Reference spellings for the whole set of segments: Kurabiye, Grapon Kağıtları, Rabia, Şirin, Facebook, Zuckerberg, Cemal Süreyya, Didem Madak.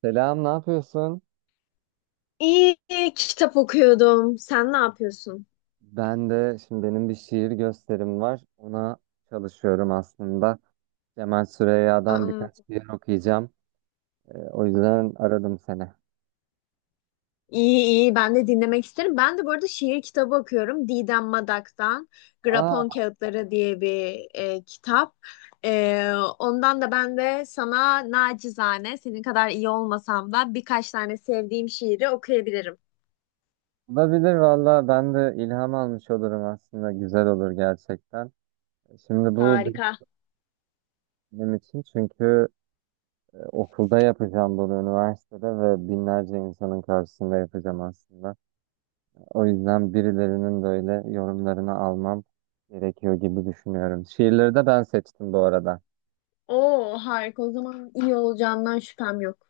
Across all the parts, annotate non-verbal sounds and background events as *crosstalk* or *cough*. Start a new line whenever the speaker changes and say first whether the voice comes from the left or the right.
right: Selam, ne yapıyorsun?
left: İyi, kitap okuyordum. Sen ne yapıyorsun?
right: Ben de şimdi benim bir şiir gösterim var. Ona çalışıyorum aslında. Cemal Süreyya'dan
left: Aa,
right: birkaç şiir okuyacağım. O yüzden aradım seni.
left: iyi, ben de dinlemek isterim. Ben de bu arada şiir kitabı okuyorum. Didem Madak'tan
right: Aa,
left: Grapon Kağıtları diye bir kitap. E, Ondan da ben de sana nacizane senin kadar iyi olmasam da birkaç tane sevdiğim şiiri okuyabilirim.
right: olabilir valla. Ben de ilham almış olurum aslında. Güzel olur gerçekten. Şimdi bu
left: Harika.
right: benim için çünkü okulda yapacağım bunu üniversitede ve binlerce insanın karşısında yapacağım aslında. O yüzden birilerinin böyle yorumlarını almam gerekiyor gibi düşünüyorum. Şiirleri de ben seçtim bu arada.
left: Oo, harika. O zaman iyi olacağından şüphem yok.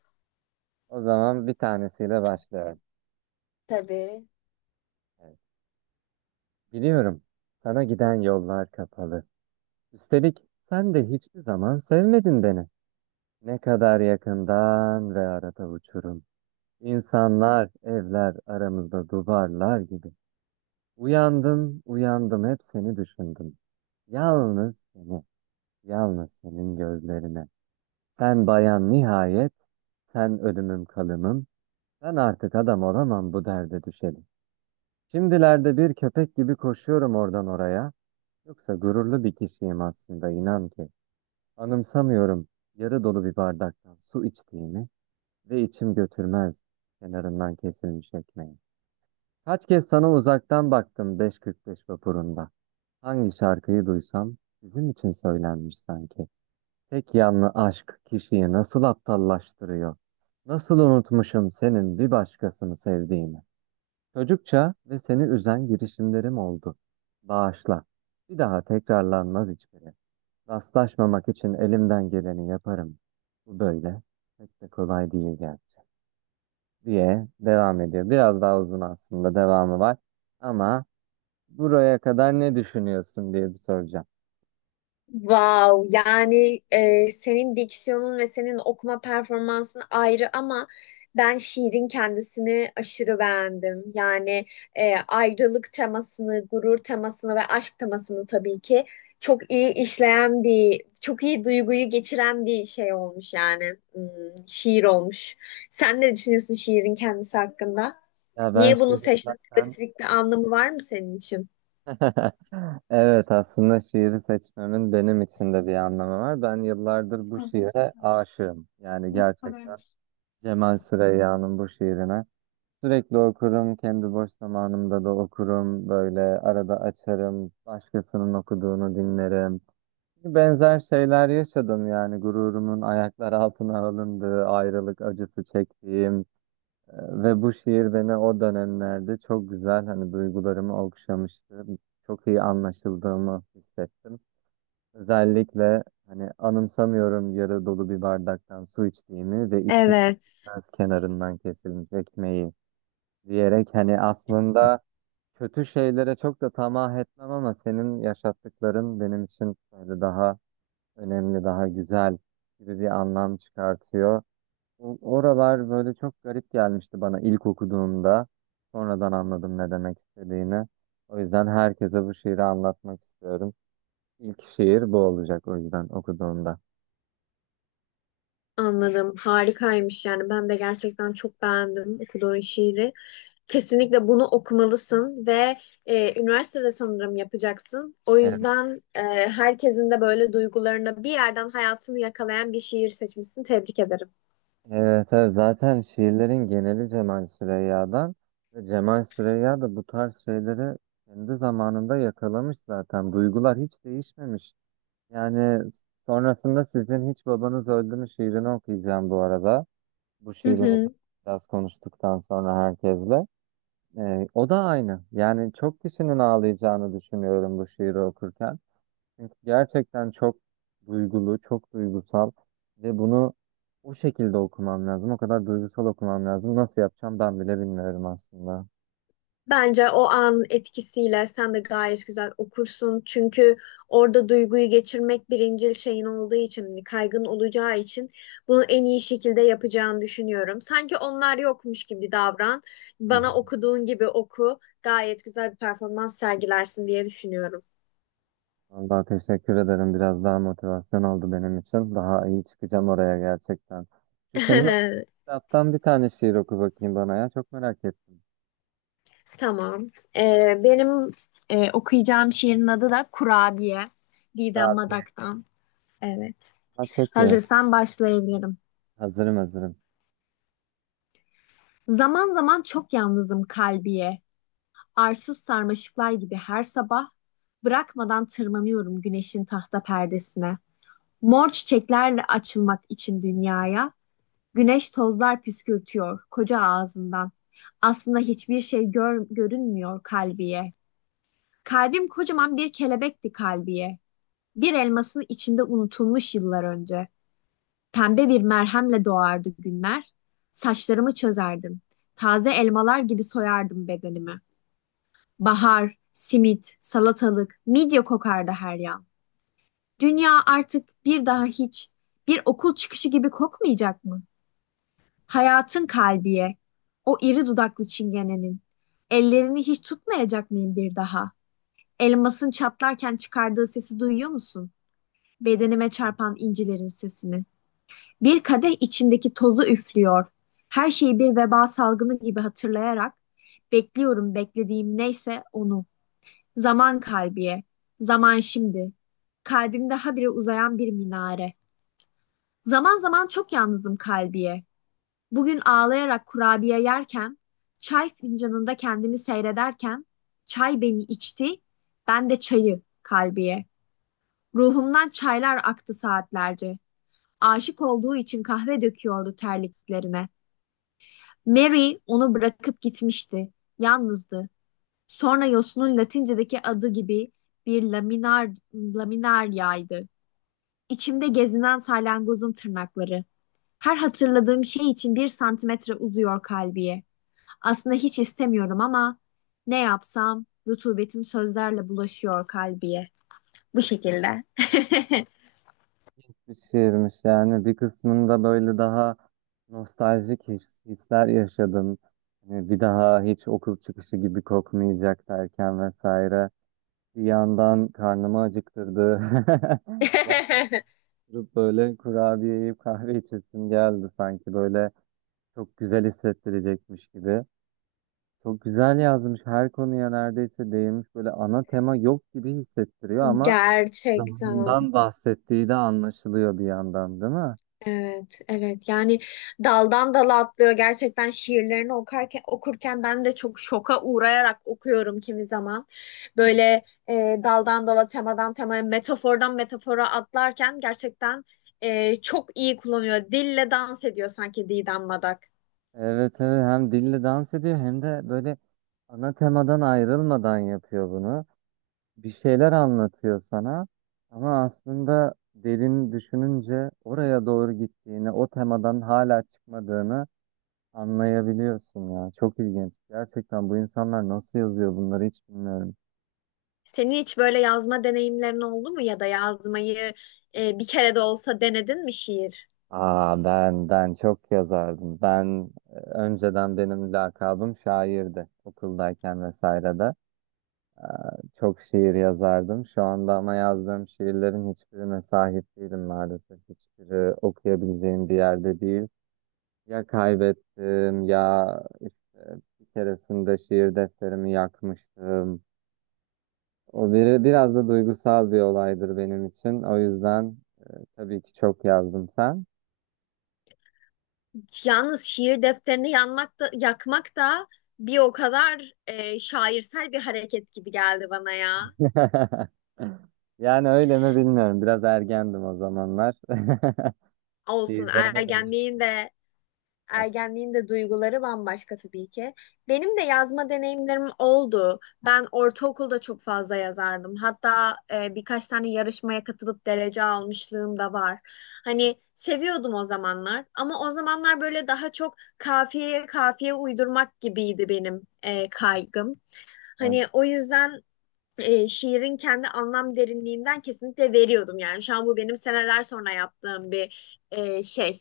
right: O zaman bir tanesiyle başlıyorum.
left: Tabii.
right: Evet. Biliyorum, sana giden yollar kapalı. Üstelik sen de hiçbir zaman sevmedin beni. Ne kadar yakından ve arada uçurum. İnsanlar, evler aramızda duvarlar gibi. Uyandım, uyandım hep seni düşündüm. Yalnız seni, yalnız senin gözlerine. Sen bayan nihayet, sen ölümüm kalımım, ben artık adam olamam bu derde düşelim. Şimdilerde bir köpek gibi koşuyorum oradan oraya, yoksa gururlu bir kişiyim aslında inan ki. Anımsamıyorum yarı dolu bir bardaktan su içtiğimi ve içim götürmez kenarından kesilmiş ekmeği. Kaç kez sana uzaktan baktım beş kırk beş vapurunda. Hangi şarkıyı duysam sizin için söylenmiş sanki. Tek yanlı aşk kişiyi nasıl aptallaştırıyor? Nasıl unutmuşum senin bir başkasını sevdiğini? Çocukça ve seni üzen girişimlerim oldu. Bağışla. Bir daha tekrarlanmaz hiçbiri. Rastlaşmamak için elimden geleni yaparım. Bu böyle. Pek de kolay değil gerçi. Diye devam ediyor. Biraz daha uzun aslında devamı var. Ama buraya kadar ne düşünüyorsun diye bir soracağım.
left: Wow, yani senin diksiyonun ve senin okuma performansın ayrı ama ben şiirin kendisini aşırı beğendim. Yani ayrılık temasını, gurur temasını ve aşk temasını tabii ki çok iyi işleyen çok iyi duyguyu geçiren bir şey olmuş yani. Hmm, şiir olmuş. Sen ne düşünüyorsun şiirin kendisi hakkında?
right: Ya ben
left: Niye bunu
right: Şirin
left: seçtin?
right: zaten.
left: Spesifik bir anlamı var mı senin için?
right: *laughs* Evet, aslında şiiri seçmemin benim için de bir anlamı var. Ben yıllardır bu şiire aşığım. Yani gerçekten Cemal Süreyya'nın bu şiirine. Sürekli okurum, kendi boş zamanımda da okurum. Böyle arada açarım, başkasının okuduğunu dinlerim. Benzer şeyler yaşadım yani gururumun ayaklar altına alındığı, ayrılık acısı çektiğim. Ve bu şiir beni o dönemlerde çok güzel hani duygularımı okşamıştı. Çok iyi anlaşıldığımı hissettim. Özellikle hani anımsamıyorum yarı dolu bir bardaktan su içtiğimi ve içim
left: Evet.
right: biraz kenarından kesilmiş ekmeği diyerek hani aslında kötü şeylere çok da tamah etmem ama senin yaşattıkların benim için böyle daha önemli, daha güzel gibi bir anlam çıkartıyor. Oralar böyle çok garip gelmişti bana ilk okuduğumda. Sonradan anladım ne demek istediğini. O yüzden herkese bu şiiri anlatmak istiyorum. İlk şiir bu olacak o yüzden okuduğumda.
left: Anladım. Harikaymış yani. Ben de gerçekten çok beğendim okuduğun şiiri. Kesinlikle bunu okumalısın ve üniversitede sanırım yapacaksın. O
right: Evet,
left: yüzden herkesin de böyle duygularını bir yerden hayatını yakalayan bir şiir seçmişsin. Tebrik ederim.
right: evet, evet. Zaten şiirlerin geneli Cemal Süreyya'dan ve Cemal Süreyya da bu tarz şeyleri kendi zamanında yakalamış zaten. Duygular hiç değişmemiş. Yani sonrasında sizin hiç babanız öldü mü şiirini okuyacağım bu arada. Bu
left: Hı
right: şiirimi
left: hı.
right: biraz konuştuktan sonra herkesle. O da aynı. Yani çok kişinin ağlayacağını düşünüyorum bu şiiri okurken. Çünkü gerçekten çok duygulu, çok duygusal ve bunu o şekilde okumam lazım. O kadar duygusal okumam lazım. Nasıl yapacağım ben bile bilmiyorum aslında.
left: Bence o an etkisiyle sen de gayet güzel okursun. Çünkü orada duyguyu geçirmek birincil şeyin olduğu için, hani kaygın olacağı için bunu en iyi şekilde yapacağını düşünüyorum. Sanki onlar yokmuş gibi davran.
right: Hı
left: Bana
right: hı.
left: okuduğun gibi oku. Gayet güzel bir performans sergilersin diye düşünüyorum.
right: Vallahi teşekkür ederim. Biraz daha motivasyon oldu benim için. Daha iyi çıkacağım oraya gerçekten. Şu senin o
left: *laughs*
right: kitaptan bir tane şiir oku bakayım bana ya. Çok merak ettim.
left: Tamam. Benim okuyacağım şiirin adı da Kurabiye. Didem
right: Rabia'dan
left: Madak'tan. Evet.
right: çek ya.
left: Hazırsan başlayabilirim.
right: Hazırım hazırım.
left: Zaman zaman çok yalnızım kalbiye. Arsız sarmaşıklar gibi her sabah bırakmadan tırmanıyorum güneşin tahta perdesine. Mor çiçeklerle açılmak için dünyaya güneş tozlar püskürtüyor koca ağzından. Aslında hiçbir şey görünmüyor kalbiye. Kalbim kocaman bir kelebekti kalbiye. Bir elmasın içinde unutulmuş yıllar önce. Pembe bir merhemle doğardı günler. Saçlarımı çözerdim. Taze elmalar gibi soyardım bedenimi. Bahar, simit, salatalık, midye kokardı her yan. Dünya artık bir daha hiç bir okul çıkışı gibi kokmayacak mı? Hayatın kalbiye, o iri dudaklı çingenenin. Ellerini hiç tutmayacak mıyım bir daha? Elmasın çatlarken çıkardığı sesi duyuyor musun? Bedenime çarpan incilerin sesini. Bir kadeh içindeki tozu üflüyor. Her şeyi bir veba salgını gibi hatırlayarak bekliyorum beklediğim neyse onu. Zaman kalbiye, zaman şimdi. Kalbimde habire uzayan bir minare. Zaman zaman çok yalnızım kalbiye. Bugün ağlayarak kurabiye yerken, çay fincanında kendimi seyrederken, çay beni içti, ben de çayı kalbiye. Ruhumdan çaylar aktı saatlerce. Aşık olduğu için kahve döküyordu terliklerine. Mary onu bırakıp gitmişti. Yalnızdı. Sonra yosunun Latincedeki adı gibi bir laminaryaydı. İçimde gezinen salyangozun tırnakları. Her hatırladığım şey için bir santimetre uzuyor kalbiye. Aslında hiç istemiyorum ama ne yapsam rutubetim sözlerle bulaşıyor kalbiye. Bu şekilde.
right: Bir şiirmiş yani bir kısmında böyle daha nostaljik hisler yaşadım. Hani bir daha hiç okul çıkışı gibi kokmayacak derken vesaire. Bir yandan karnımı acıktırdı. *laughs* Yani
left: *laughs*
right: böyle kurabiye yiyip kahve içesim geldi sanki böyle çok güzel hissettirecekmiş gibi. Çok güzel yazmış, her konuya neredeyse değinmiş, böyle ana tema yok gibi hissettiriyor ama
left: Gerçekten.
right: zamandan bahsettiği de anlaşılıyor bir yandan, değil mi?
left: Evet, evet. Yani daldan dala atlıyor. Gerçekten şiirlerini okurken ben de çok şoka uğrayarak okuyorum kimi zaman. Böyle daldan dala, temadan temaya, metafordan metafora atlarken gerçekten çok iyi kullanıyor. Dille dans ediyor sanki Didem Madak.
right: Evet, evet, hem dille dans ediyor hem de böyle ana temadan ayrılmadan yapıyor bunu. Bir şeyler anlatıyor sana ama aslında derin düşününce oraya doğru gittiğini, o temadan hala çıkmadığını anlayabiliyorsun ya. Çok ilginç. Gerçekten bu insanlar nasıl yazıyor bunları hiç bilmiyorum.
left: Senin hiç böyle yazma deneyimlerin oldu mu ya da yazmayı bir kere de olsa denedin mi şiir?
right: Aa, ben çok yazardım. Ben önceden benim lakabım şairdi okuldayken vesaire de. Ee, Çok şiir yazardım. Şu anda ama yazdığım şiirlerin hiçbirine sahip değilim maalesef. Hiçbiri okuyabileceğim bir yerde değil. Ya kaybettim ya işte bir keresinde şiir defterimi yakmıştım. O biri biraz da duygusal bir olaydır benim için. O yüzden tabii ki çok yazdım sen.
left: Yalnız şiir defterini yanmak da, yakmak da bir o kadar şairsel bir hareket gibi geldi bana ya.
right: *laughs* Yani öyle mi bilmiyorum. Biraz ergendim o zamanlar. *laughs*
left: Olsun,
right: Şiirlerime de...
left: ergenliğin de ergenliğin de duyguları bambaşka tabii ki. Benim de yazma deneyimlerim oldu. Ben ortaokulda çok fazla yazardım. Hatta birkaç tane yarışmaya katılıp derece almışlığım da var. Hani seviyordum o zamanlar ama o zamanlar böyle daha çok kafiyeye kafiye uydurmak gibiydi benim kaygım.
right: başladım.
left: Hani o yüzden şiirin kendi anlam derinliğinden kesinlikle veriyordum. Yani şu an bu benim seneler sonra yaptığım bir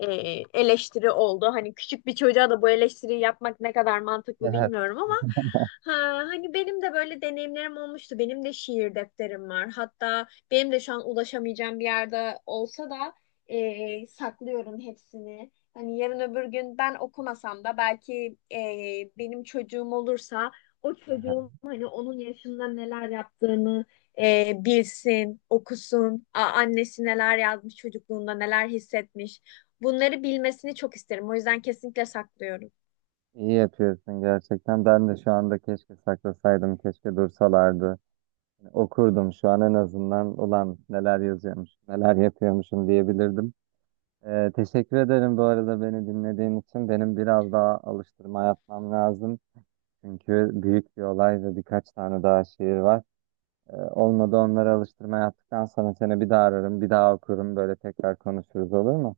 left: e, eleştiri oldu. Hani küçük bir çocuğa da bu eleştiriyi yapmak ne kadar mantıklı
right: Evet.
left: bilmiyorum ama ha, hani benim de böyle deneyimlerim olmuştu. Benim de şiir defterim var. Hatta benim de şu an ulaşamayacağım bir yerde olsa da saklıyorum hepsini. Hani yarın öbür gün ben okumasam da belki benim çocuğum olursa o
right: *laughs*
left: çocuğun hani onun yaşında neler yaptığını bilsin, okusun, annesi neler yazmış çocukluğunda, neler hissetmiş. Bunları bilmesini çok isterim. O yüzden kesinlikle saklıyorum.
right: İyi yapıyorsun gerçekten. Ben de şu anda keşke saklasaydım, keşke dursalardı. Okurdum şu an en azından. Ulan neler yazıyormuş, neler yapıyormuşum diyebilirdim. Teşekkür ederim bu arada beni dinlediğin için. Benim biraz daha alıştırma yapmam lazım. Çünkü büyük bir olay ve birkaç tane daha şiir var. Olmadı onları alıştırma yaptıktan sonra seni bir daha ararım, bir daha okurum. Böyle tekrar konuşuruz, olur mu?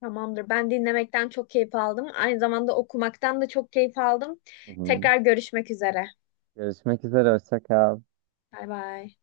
left: Tamamdır. Ben dinlemekten çok keyif aldım. Aynı zamanda okumaktan da çok keyif aldım.
right: Hı hı.
left: Tekrar görüşmek üzere.
right: Görüşmek üzere, hoşça kal.
left: Bay bay.